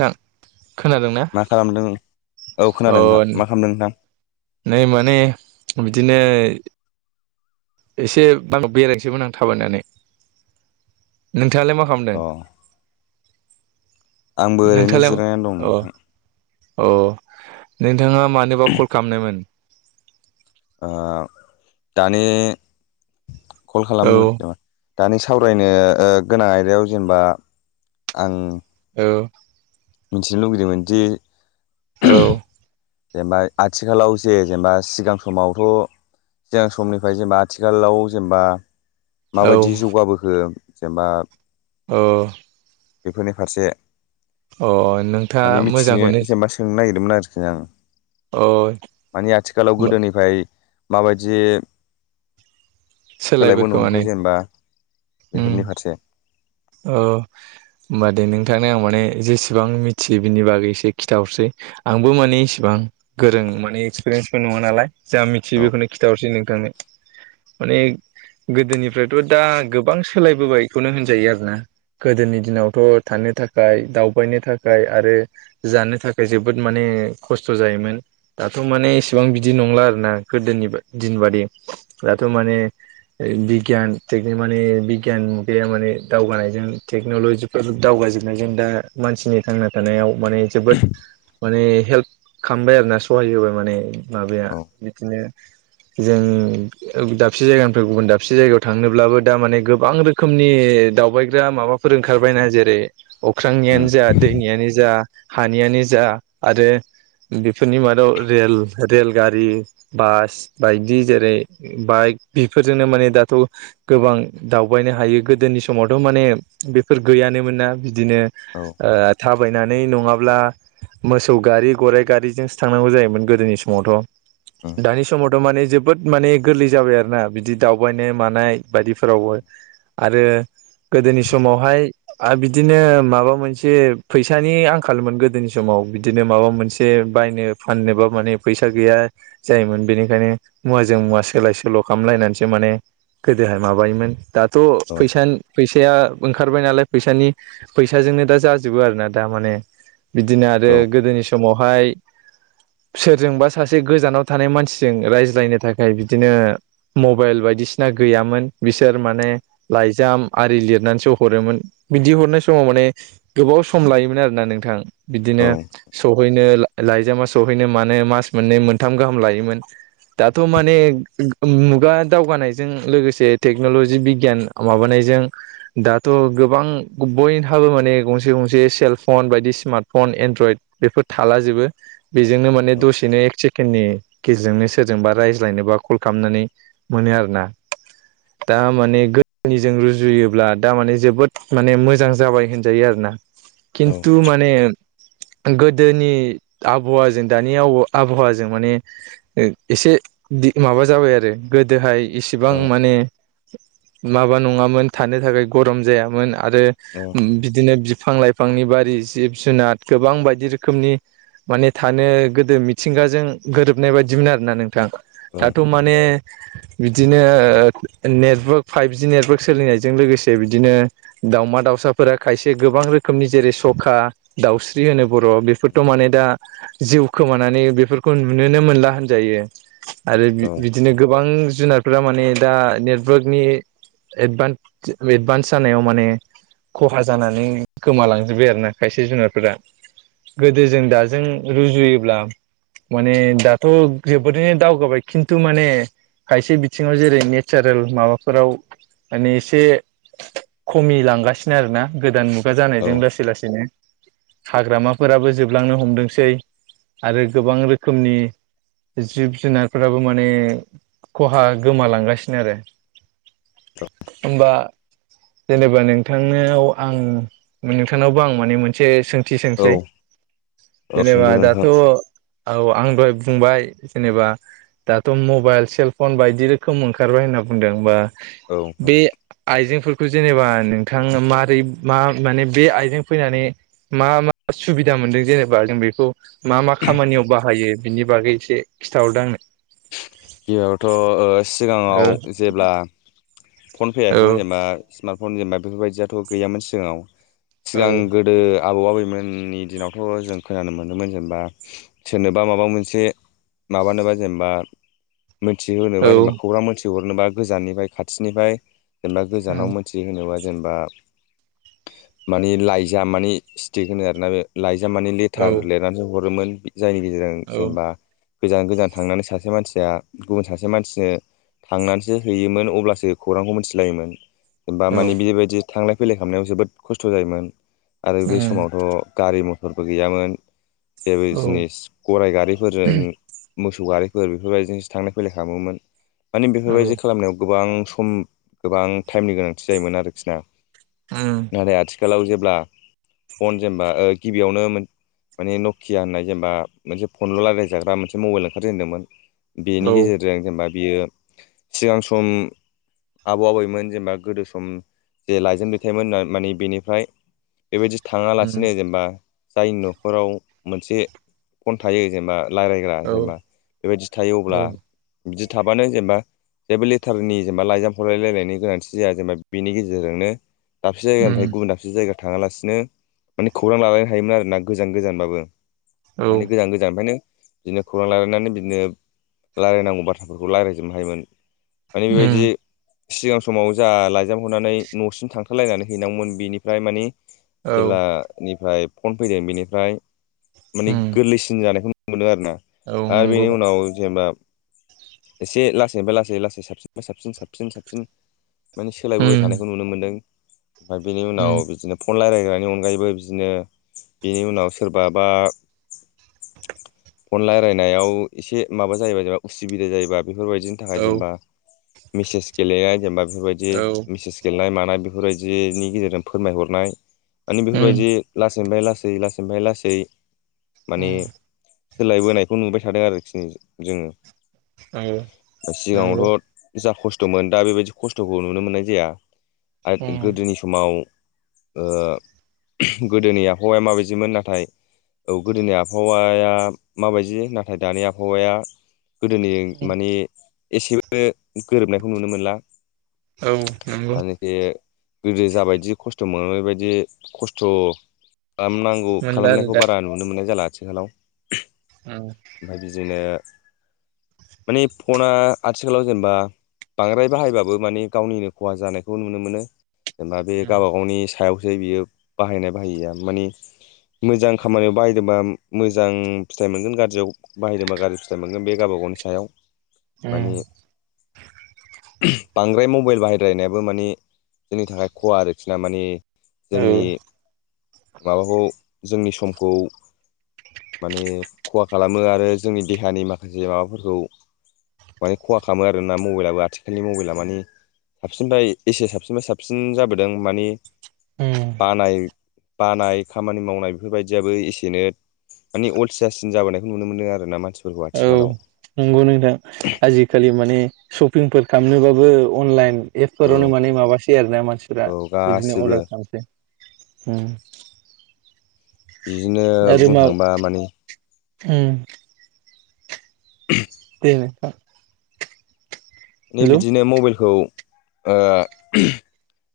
नोंथां मा खालामदों औ अ खोनादों नोंथां मा खालामदों नोंथां। नै माने बिदिनो एसे आं बेरायनोसैमोन आं थाबायनानै नों। नोंथाङालाय मा खालामदों? अ आंबो ओरैनो नोंथाङालाय जिरायनानै दं औ? नोंथां अ नोंथाङा मानोबा कल खालामनायमोन? ओ दानि कल औ खालाम दानि सावरायनो ओ गोनां आयदायाव जेनेबा आं। ओ मिथिनो लुगैदोंमोन दि। औ। जेनेबा आथिखालाव जे जेनेबा सिगां समावथ' सिगां समनिफ्राय जेनेबा आथिखालाव जेनेबा। माबायदि जौगाबोखो जेनेबा। औ। बेफोरनि फारसे अ नोंथाङा माने मिथियो मोजांखौनो जेनेबा सोंनो नागिर- -दोंमोन आरोखि आं अ मानि आथिखालाव गोदोनिफ्राय माबायदि सोलायबाय सोलायबो नो खोमा ने हमखो जेनेबा उम बेफोरनि फारसे अ होमबा दे नों। नोंथांनो आं माने जेसेबां मिथियो बिनि बागै एसे खिथाहरसै आंबो माने इसेबां गोरों। माने एक्सपिरियेन्सबो नङा नालाय जा मिथियो औ बेखौनो खिन्थाहरनोसै नोंथांनो माने। गोदोनिफ्रायथ' दा गोबां सोलायबोबायखौनो होनजायो आरोना गोदोनि दिनावथ' थानो। नो थाखाय दावबायनो थाखाय आरो जानो थाखाय जोबोद माने खस्थ' जायोमोन। दाथ' माने इसेबां बिदि नंला आर ना गोदोनि दिन बादि दाथ' माने। बिगियान माने बिगियान मुगाया माने दावगानायजों टेक्नलजिफोर दावगा जोबनायजों दा मानसिनि थांना थानायाव। माने जोबोद माने हेल्प खालामबाय आरो ना सहाय होबाय माने। माबाया औ बिदिनो जों। दाबसे जायगानिफ्राय गुबुन दाबसे जायगायाव थांनोब्लाबो दा माने गोबां रोखोमनि दावबायग्रा माबा। ओंखारबायना जेरै अख्रांनियानो उम जा दैनियानो जा। जा हानियानो जा आरो। बेफोरनि मादाव रेल रेलगारि बास बायदि जेरै बाइक बेफोरजोंनो माने दाथ' गोबां दावबायनो हायो गोदोनि समावथ' माने बेफोर गैयानोमोन ना बिदिनो ओ औ थाब थाबायनानै नङाब्ला मोसौ गारि गराइ गारिजोंसो थांनांगौ जायोमोन गोदोनि समावथ'। उम दानि समावथ' माने जोबोद माने गोरलै जाबाय आरोना बिदि दावबायनाय मानाय बायदिफोरावबो आरो। गोदोनि समावहाय आरो बिदिनो माबा मोनसे फैसानि आंखालमोन गोदोनि समाव। बिदिनो माबा मोनसे बायनो फाननो बा माने फैसा गैया जायोमोन बेनिखायनो। मुवाजों मुवासो। सोलाय सोल' खालामलायनानैसो माने गोदोहाय माबायोमोन दाथ' औ फैसानि फैसाया ओंखारबाय नालाय फैसानि फैसाजोंनो दा जाजोबो आरोना दा माने बिदिनो आरो औ गोदोनि समाव। हाय सोरजोंबा सासे गोजानाव थानाय मानसिजों रायज्लायनो थाखाय बि बिदिनो मबाइल बायदिसिना गैयामोन बिसोर माने लाइजाम आरि लिरनानैसो हरोमोन बिदि हरनाय समाव माने गोबाव सम लायोमोन आरोना नोंथां औ बिदिनो सहैनो लाइजामा सहैनो मानो मास मोननै मोनथाम गाहाम लायोमोन दाथ' माने मुगा दावगानायजों लोगोसे टेक्नलजि बिगियान माबानायजों दाथ' गोबां बयहाबो माने गंसे गंसे सेलफन बायदि स्मार्टफन एनड्रयड बेफोर थाब ला जोबो बेजोंनो माने औ दसेनो एक सेकेणडनि गेजेरजोंनो सोरजोंबा रायज्लायनोबा कल खालामनानै मोनो आरोना दा माने गोदोनिजों रुजुयोब्ला दा माने जोबोद माने मोजां जाबाय होनजायो आरो ना औ औ खिन्थु माने गोदोनि आबहावाजों दानि आबहावाजों माने एसे माबा जाबाय आरो गोदोहाय इसिबां माने माबा नङामोन थानो थाखाय गरम जायामोन आरो बिदिनो बि फां लाइफांनि बारि जिब जुनार गोबां बायदि रोखोमनि माने थानो गोदो मिथिंगाजों गोरोबनाय बायदिमोन आरोना नोंथां औ दाथ' माने [inaudible] बिदिनो नेटवर्क फाइभजि नेटवर्क सोलिनायजों लोगोसे बिदिनो दाउमा दाउ साफोरा खायसे गोबां रोखोमनि जेरै सखा दाउस्रि होनो बर' बेफोरथ' माने दा जिउ खोमानानै बेफोरखौ नुनोनो मोनला होनजायो आरो औ बिदिनो गोबां जुनारफोरा माने दा नेटवर्कनि एडभान्स जानायाव माने खहा जानानै गोमालांजोब्बाय आरो ना खायसे जुनारफोरा गोदो जों दाजों रुजुयोब्ला माने दाथ' जोबोरैनो दावगाबाय खिन्थु माने खायसे बिथिङाव जेरै नेचारेल माबाफोराव माने एसे खमि लांगासिनो आरोना गोदान मुगा जानायजों लासै लासैनो हाग्रामाफोराबो जोबलांनो हमदोंसै आरो गोबां रोखोमनि जिब जुनारफोराबो माने खहा गोमालांगासिनो आरो बा जेनेबा नोंथांनाव आं नोंथांनावबो आं माने मोनसे सों थि औ सोंसै जेनेबा सोंदों दाथ' नोंथां औ आं दहाय बुंबाय जेनेबा दाथ' मबाइल सेलफन बायदि रोखोम ओंखारबाय होनना बुंदों बा औ नोंथां बे आइजेंफोर खौ जेनेबा नोंथाङा मारै मा माने बे आइजों फैनानै मा मा सुबिदा मोनदों जेनेबा जों बेखौ मा मा खामानियाव बाहायो बिनि बागै एसे खिन्थाहरदों आंनो गिबियावथ' सिगाङाव जेब्ला फन ओ फैयाखैमोन जेनेबा स्मार्ट फन जेनेबा बेफोरबायदियाथ' गैयामोन सिगाङाव औ सिगां गोदो आबौ आबैमोननि दिनावथ' जों खोनानो मोनोमोन जेनेबा सोरनोबा माबा मोनसे माबानोबा जेनेबा औ मोनथिहोनोबा जेनेबा खौरां मोनथिहरनोबा गोजाननिफ्राय खाथिनिफ्राय जेनेबा गोजानाव मोनथिनो होनोबा जेनेबा मानि लाइजाम मानि स्टिक होनो आरोना बे लाइ एजाम मे औ लेटार लिरनानैसो हरोमोन जायनि गेजेरजों जेनेबा गोजान गोजान थांनानै सासे सासे मानसिया गुबुन सासे मानसिनो थांनानैसो हैयोमोन अब्लासो खौरांखौ मिथिलायोमोन। बा औ मानि बेबायदि थांलाय फैलाय खालामनायाव जोबोद खस्थ' जायोमोन। आरो बे समावथ' गारि मथरबो गैयामोन। जेबो औ जिनिस गराइ गारिफोरजों मोसौ गारि फोर बेफोरबायदिजोंसो थांलाय फैलाय खालामोमोन माने औ औ बेफोरबायदि खालामनायाव गोबां सम गोबां टाइमनि गोनांथि जायोमोन आरोखि ना। उम नाथाय आथिखालाव जेब्ला फन जेनेबा गिबियावनो माने नकिया होननाय जेनेबा मोनसे फनल' रायलायजाग्रा मोनसे मबाइल ओंखारजेनदोंमोन बेनि गेजेरजों जेनेबा बियो सिगां सम आबौ आबैमोन जेनेबा गोदो सम जे लाइजाम दैथायोमोन मानि बेनिफ्राय बेबायदि थाङालासिनो जेनेबा जायनि न'खराव मोनसे फन थायो जेनेबा रायलायग्रा औ जेनेबा बेबायदि थायो अब्ला बिदि थाबानो जेनेबा जेबो लेथारनि जेनेबा लाइजाम हरलाय लायनायनि गोनांथि जाया जेनेबा बेनि गेजेरजोंनो दाबसे जायानिफ्राय गुबुन दाबसे जायगा थाङा लासिनो माने खौरां लालायनो हायोमोन आरो ना गोजान गोजानबाबो माने गोजान गोजान निफ्रायनो बिदिनो खौरां लालायनानै बिनो बिदिनो रायलायनांगौ बाथ्राफोरखौ रायलायजोबनो हायोमोन माने बेबायदि सिगां समाव जा लाइजाम हरनानै नसिम थांथारलायनानै हैनांगौमोन बेनिफ्राय माने औ जेब्लानिफ्राय फन फैदों बेनिफ्राय माने गोरलैसिन जानायखौ मोनो आरो ना औ नंगौ जेनेबा एसे लासै लासै लासै साबसिन साबसिन साबसिन साबसिन माने औ सोलायबोबाय थानायखौ नुनो मोन्दों ओमफाय बिनि उनाव औ बिदिनो फन रायलाय जानायनि अनगायैबो बिदिनो बेनि उनाव सोरबा बा फन रायलायनायाव एसे माबा जायोबा जेनेबा उसुबिदा जायोबा बेफोरबायदिनि थाखाय जेनेबा मेसेज गेलेनाय जेनेबा बेफोरबायदि औ मेसेस गेलेनाय मानाय बेफोरबायदिनि गेजेरजों फोरमायहरनाय माने बेफोरबायदि लासैनिफ्राय लासै लासैनिफ्राय लासै माने सोलायबोनायखौ नुबाय थादों आरोखि जोङो नंगौ सिगाङावथ' जा खस थमोन दा बेबायदि खस्थखौ नुनो मोननाय जाया औ आरो गोदोनि समाव ओ गोदोनि आबहावाया माबायदिमोन नाथाय औ गोदोनि आबहावाया माबायदि नाथाय दानि आब हावाया गोदोनि माने एसेबो गोरोबनायखौ नुनो मोनला औ नंगौ मानेखि गोदो जाबायदि खस्थ‌ मोनो बेबायदि खस्थ खालाम नांगौ मोनला आरो खालामनायखौ दा बारा नुनो मोननाय जाला आथिखालाव औ ओ माने फना आथिखालाव जेनेबा बांद्राय बाहायबाबो माने गावनिनो खहा जानायखौ नुनो मोनो जेनेबा बे गावबा गावनि सायावसो बियो बाहायनाय बाहायैया माने मोजां खामानियाव बाहायदोंबा मोजां फिथाइ मोनगोन गाज्रियाव बाहायदोंबा गाज्रि फिथाइ मोनगोन बे गावबा गावनि सायाव माने बांद्राय मबाइल बाहायद्रायनायाबो माने जोंनि थाखाय खहा आरोखि ना माने जोंनि माबाखौ जोंनि समखौ माने खहा खालाम खालामो आरो जोंनि देहानि माखासे माबाफोरखौ माने खहा खालामो आरोना मबाइलाबो आथिखालनि मबाइला माने साबसिनफ्राय एसे साबसिनफ्राय साबसिन जाबोदों मानि बानाय बानाय खामानि मावनाय बेफोर बायदियाबो एसेनो माने अलसियासिन जाबोनाय नुनो मोनदों आरो ना मानसि औ नंगौ नोंथां आजिखालि माने सपिंफोर खालामनोबाबो अनलाइन एप औ फोरावनो माने माबासै आरोना मानसिफोरा औ बिदिनो गासिबो अर्दार खालामसै उम बिदिनो आरो बुंनो मा थाङोबा माने उम दे नोंथां नै हेल' बिदिनो मबाइलखौ ओ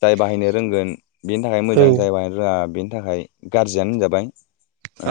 जाय बाहायनो रोंगोन बेनि थाखाय मोजां औ जाहबायानो रोङा बेनि थाखाय गाज्रियानो होनजाबाय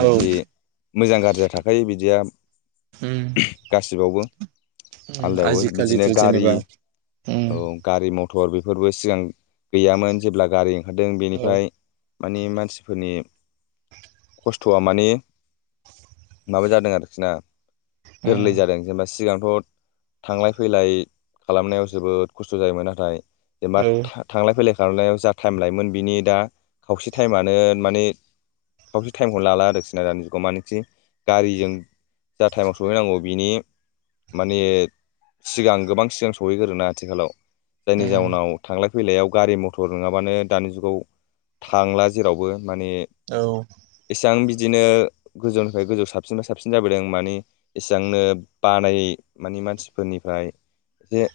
औ मोजां गाज्रिया थाखायो बिदिया गासिबावबो आलदायावबो आजिखालि बिदिनो गारि औ गारि मथर बेफोरबो सिगां गैयामोन जेब्ला गारि ओंखारदों औ बेनिफ्राय मानि मानसिफोरनि खस्थ'आ मानि माबा जादों आरोखि ना गोरलै उम जादों जेनेबा सिगांथ' थांलाय फैलाय खालामनायाव जोबोद खस्थ' जायोमोन नाथाय जेनेबा औ थांलाय फैलाय खालामनायाव जा टाइम लायोमोन बिनि दा खावसे टाइमानो माने खावसे टाइमखौनो लाला आरो खिना दानि जुगाव मानोखि गारिजों जा टाइमाव सहैनांगौ बिनि माने सिगां गोबां सिगां सहैगोरोना आथिखालाव जायनि उम जाउनाव थांलाय फैलायाव गारि मथर नङाबानो दानि जुगाव थांला जेरावबो माने औ एसेबां बिदिनो गोजौनिफ्राय गोजौ साबसिनफ्राय साबसिन जाबोदों मानि इसेबांनो बानायै मानि मानसिफोरनिफ्राय एसे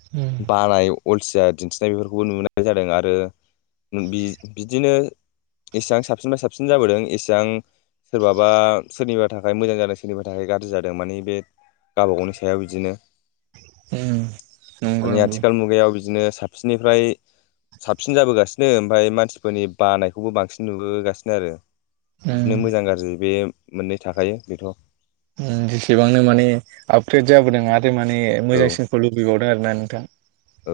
उम बानाय अलसिया दिन्थिनाय बेफोरखौबो नुनाय जादों आरो बिदिनो एसेबां साबसिननिफाय साबसिन जाबोदों एसेबां सोरबाबा सोरनिबा थाखाय मोजां जादों सोरनिबा थाखाय गाज्रि जादों मानि बे गाबागावनि सायाव बिदिनो उम नंगौ माने नंगौ आथिखाल मुगायाव बिदिनो साबसिननिफ्राय साबसिन जाबोगासिनो ओमफ्राय मानसिफोरनि बानायखौबो बांसिन नुबोगासिनो आरो उम बिदिनो मोजां गाज्रि बे मोननै थाखायो बेथ' जेसेबांनो माने आपग्रेद जाबोदों आरो जे माने मोजांसिनखौ लुबैबावदों आरोना नोंथां औ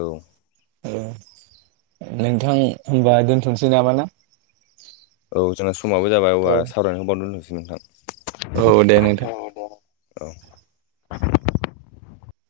औ नोंथां होनबा दोनथ'सै नामा ना औ जोंना समाबो जाबाय औब्ला औ सावरायनानै बावनो दोननोसै नोंथां औ दे नोंथां। औ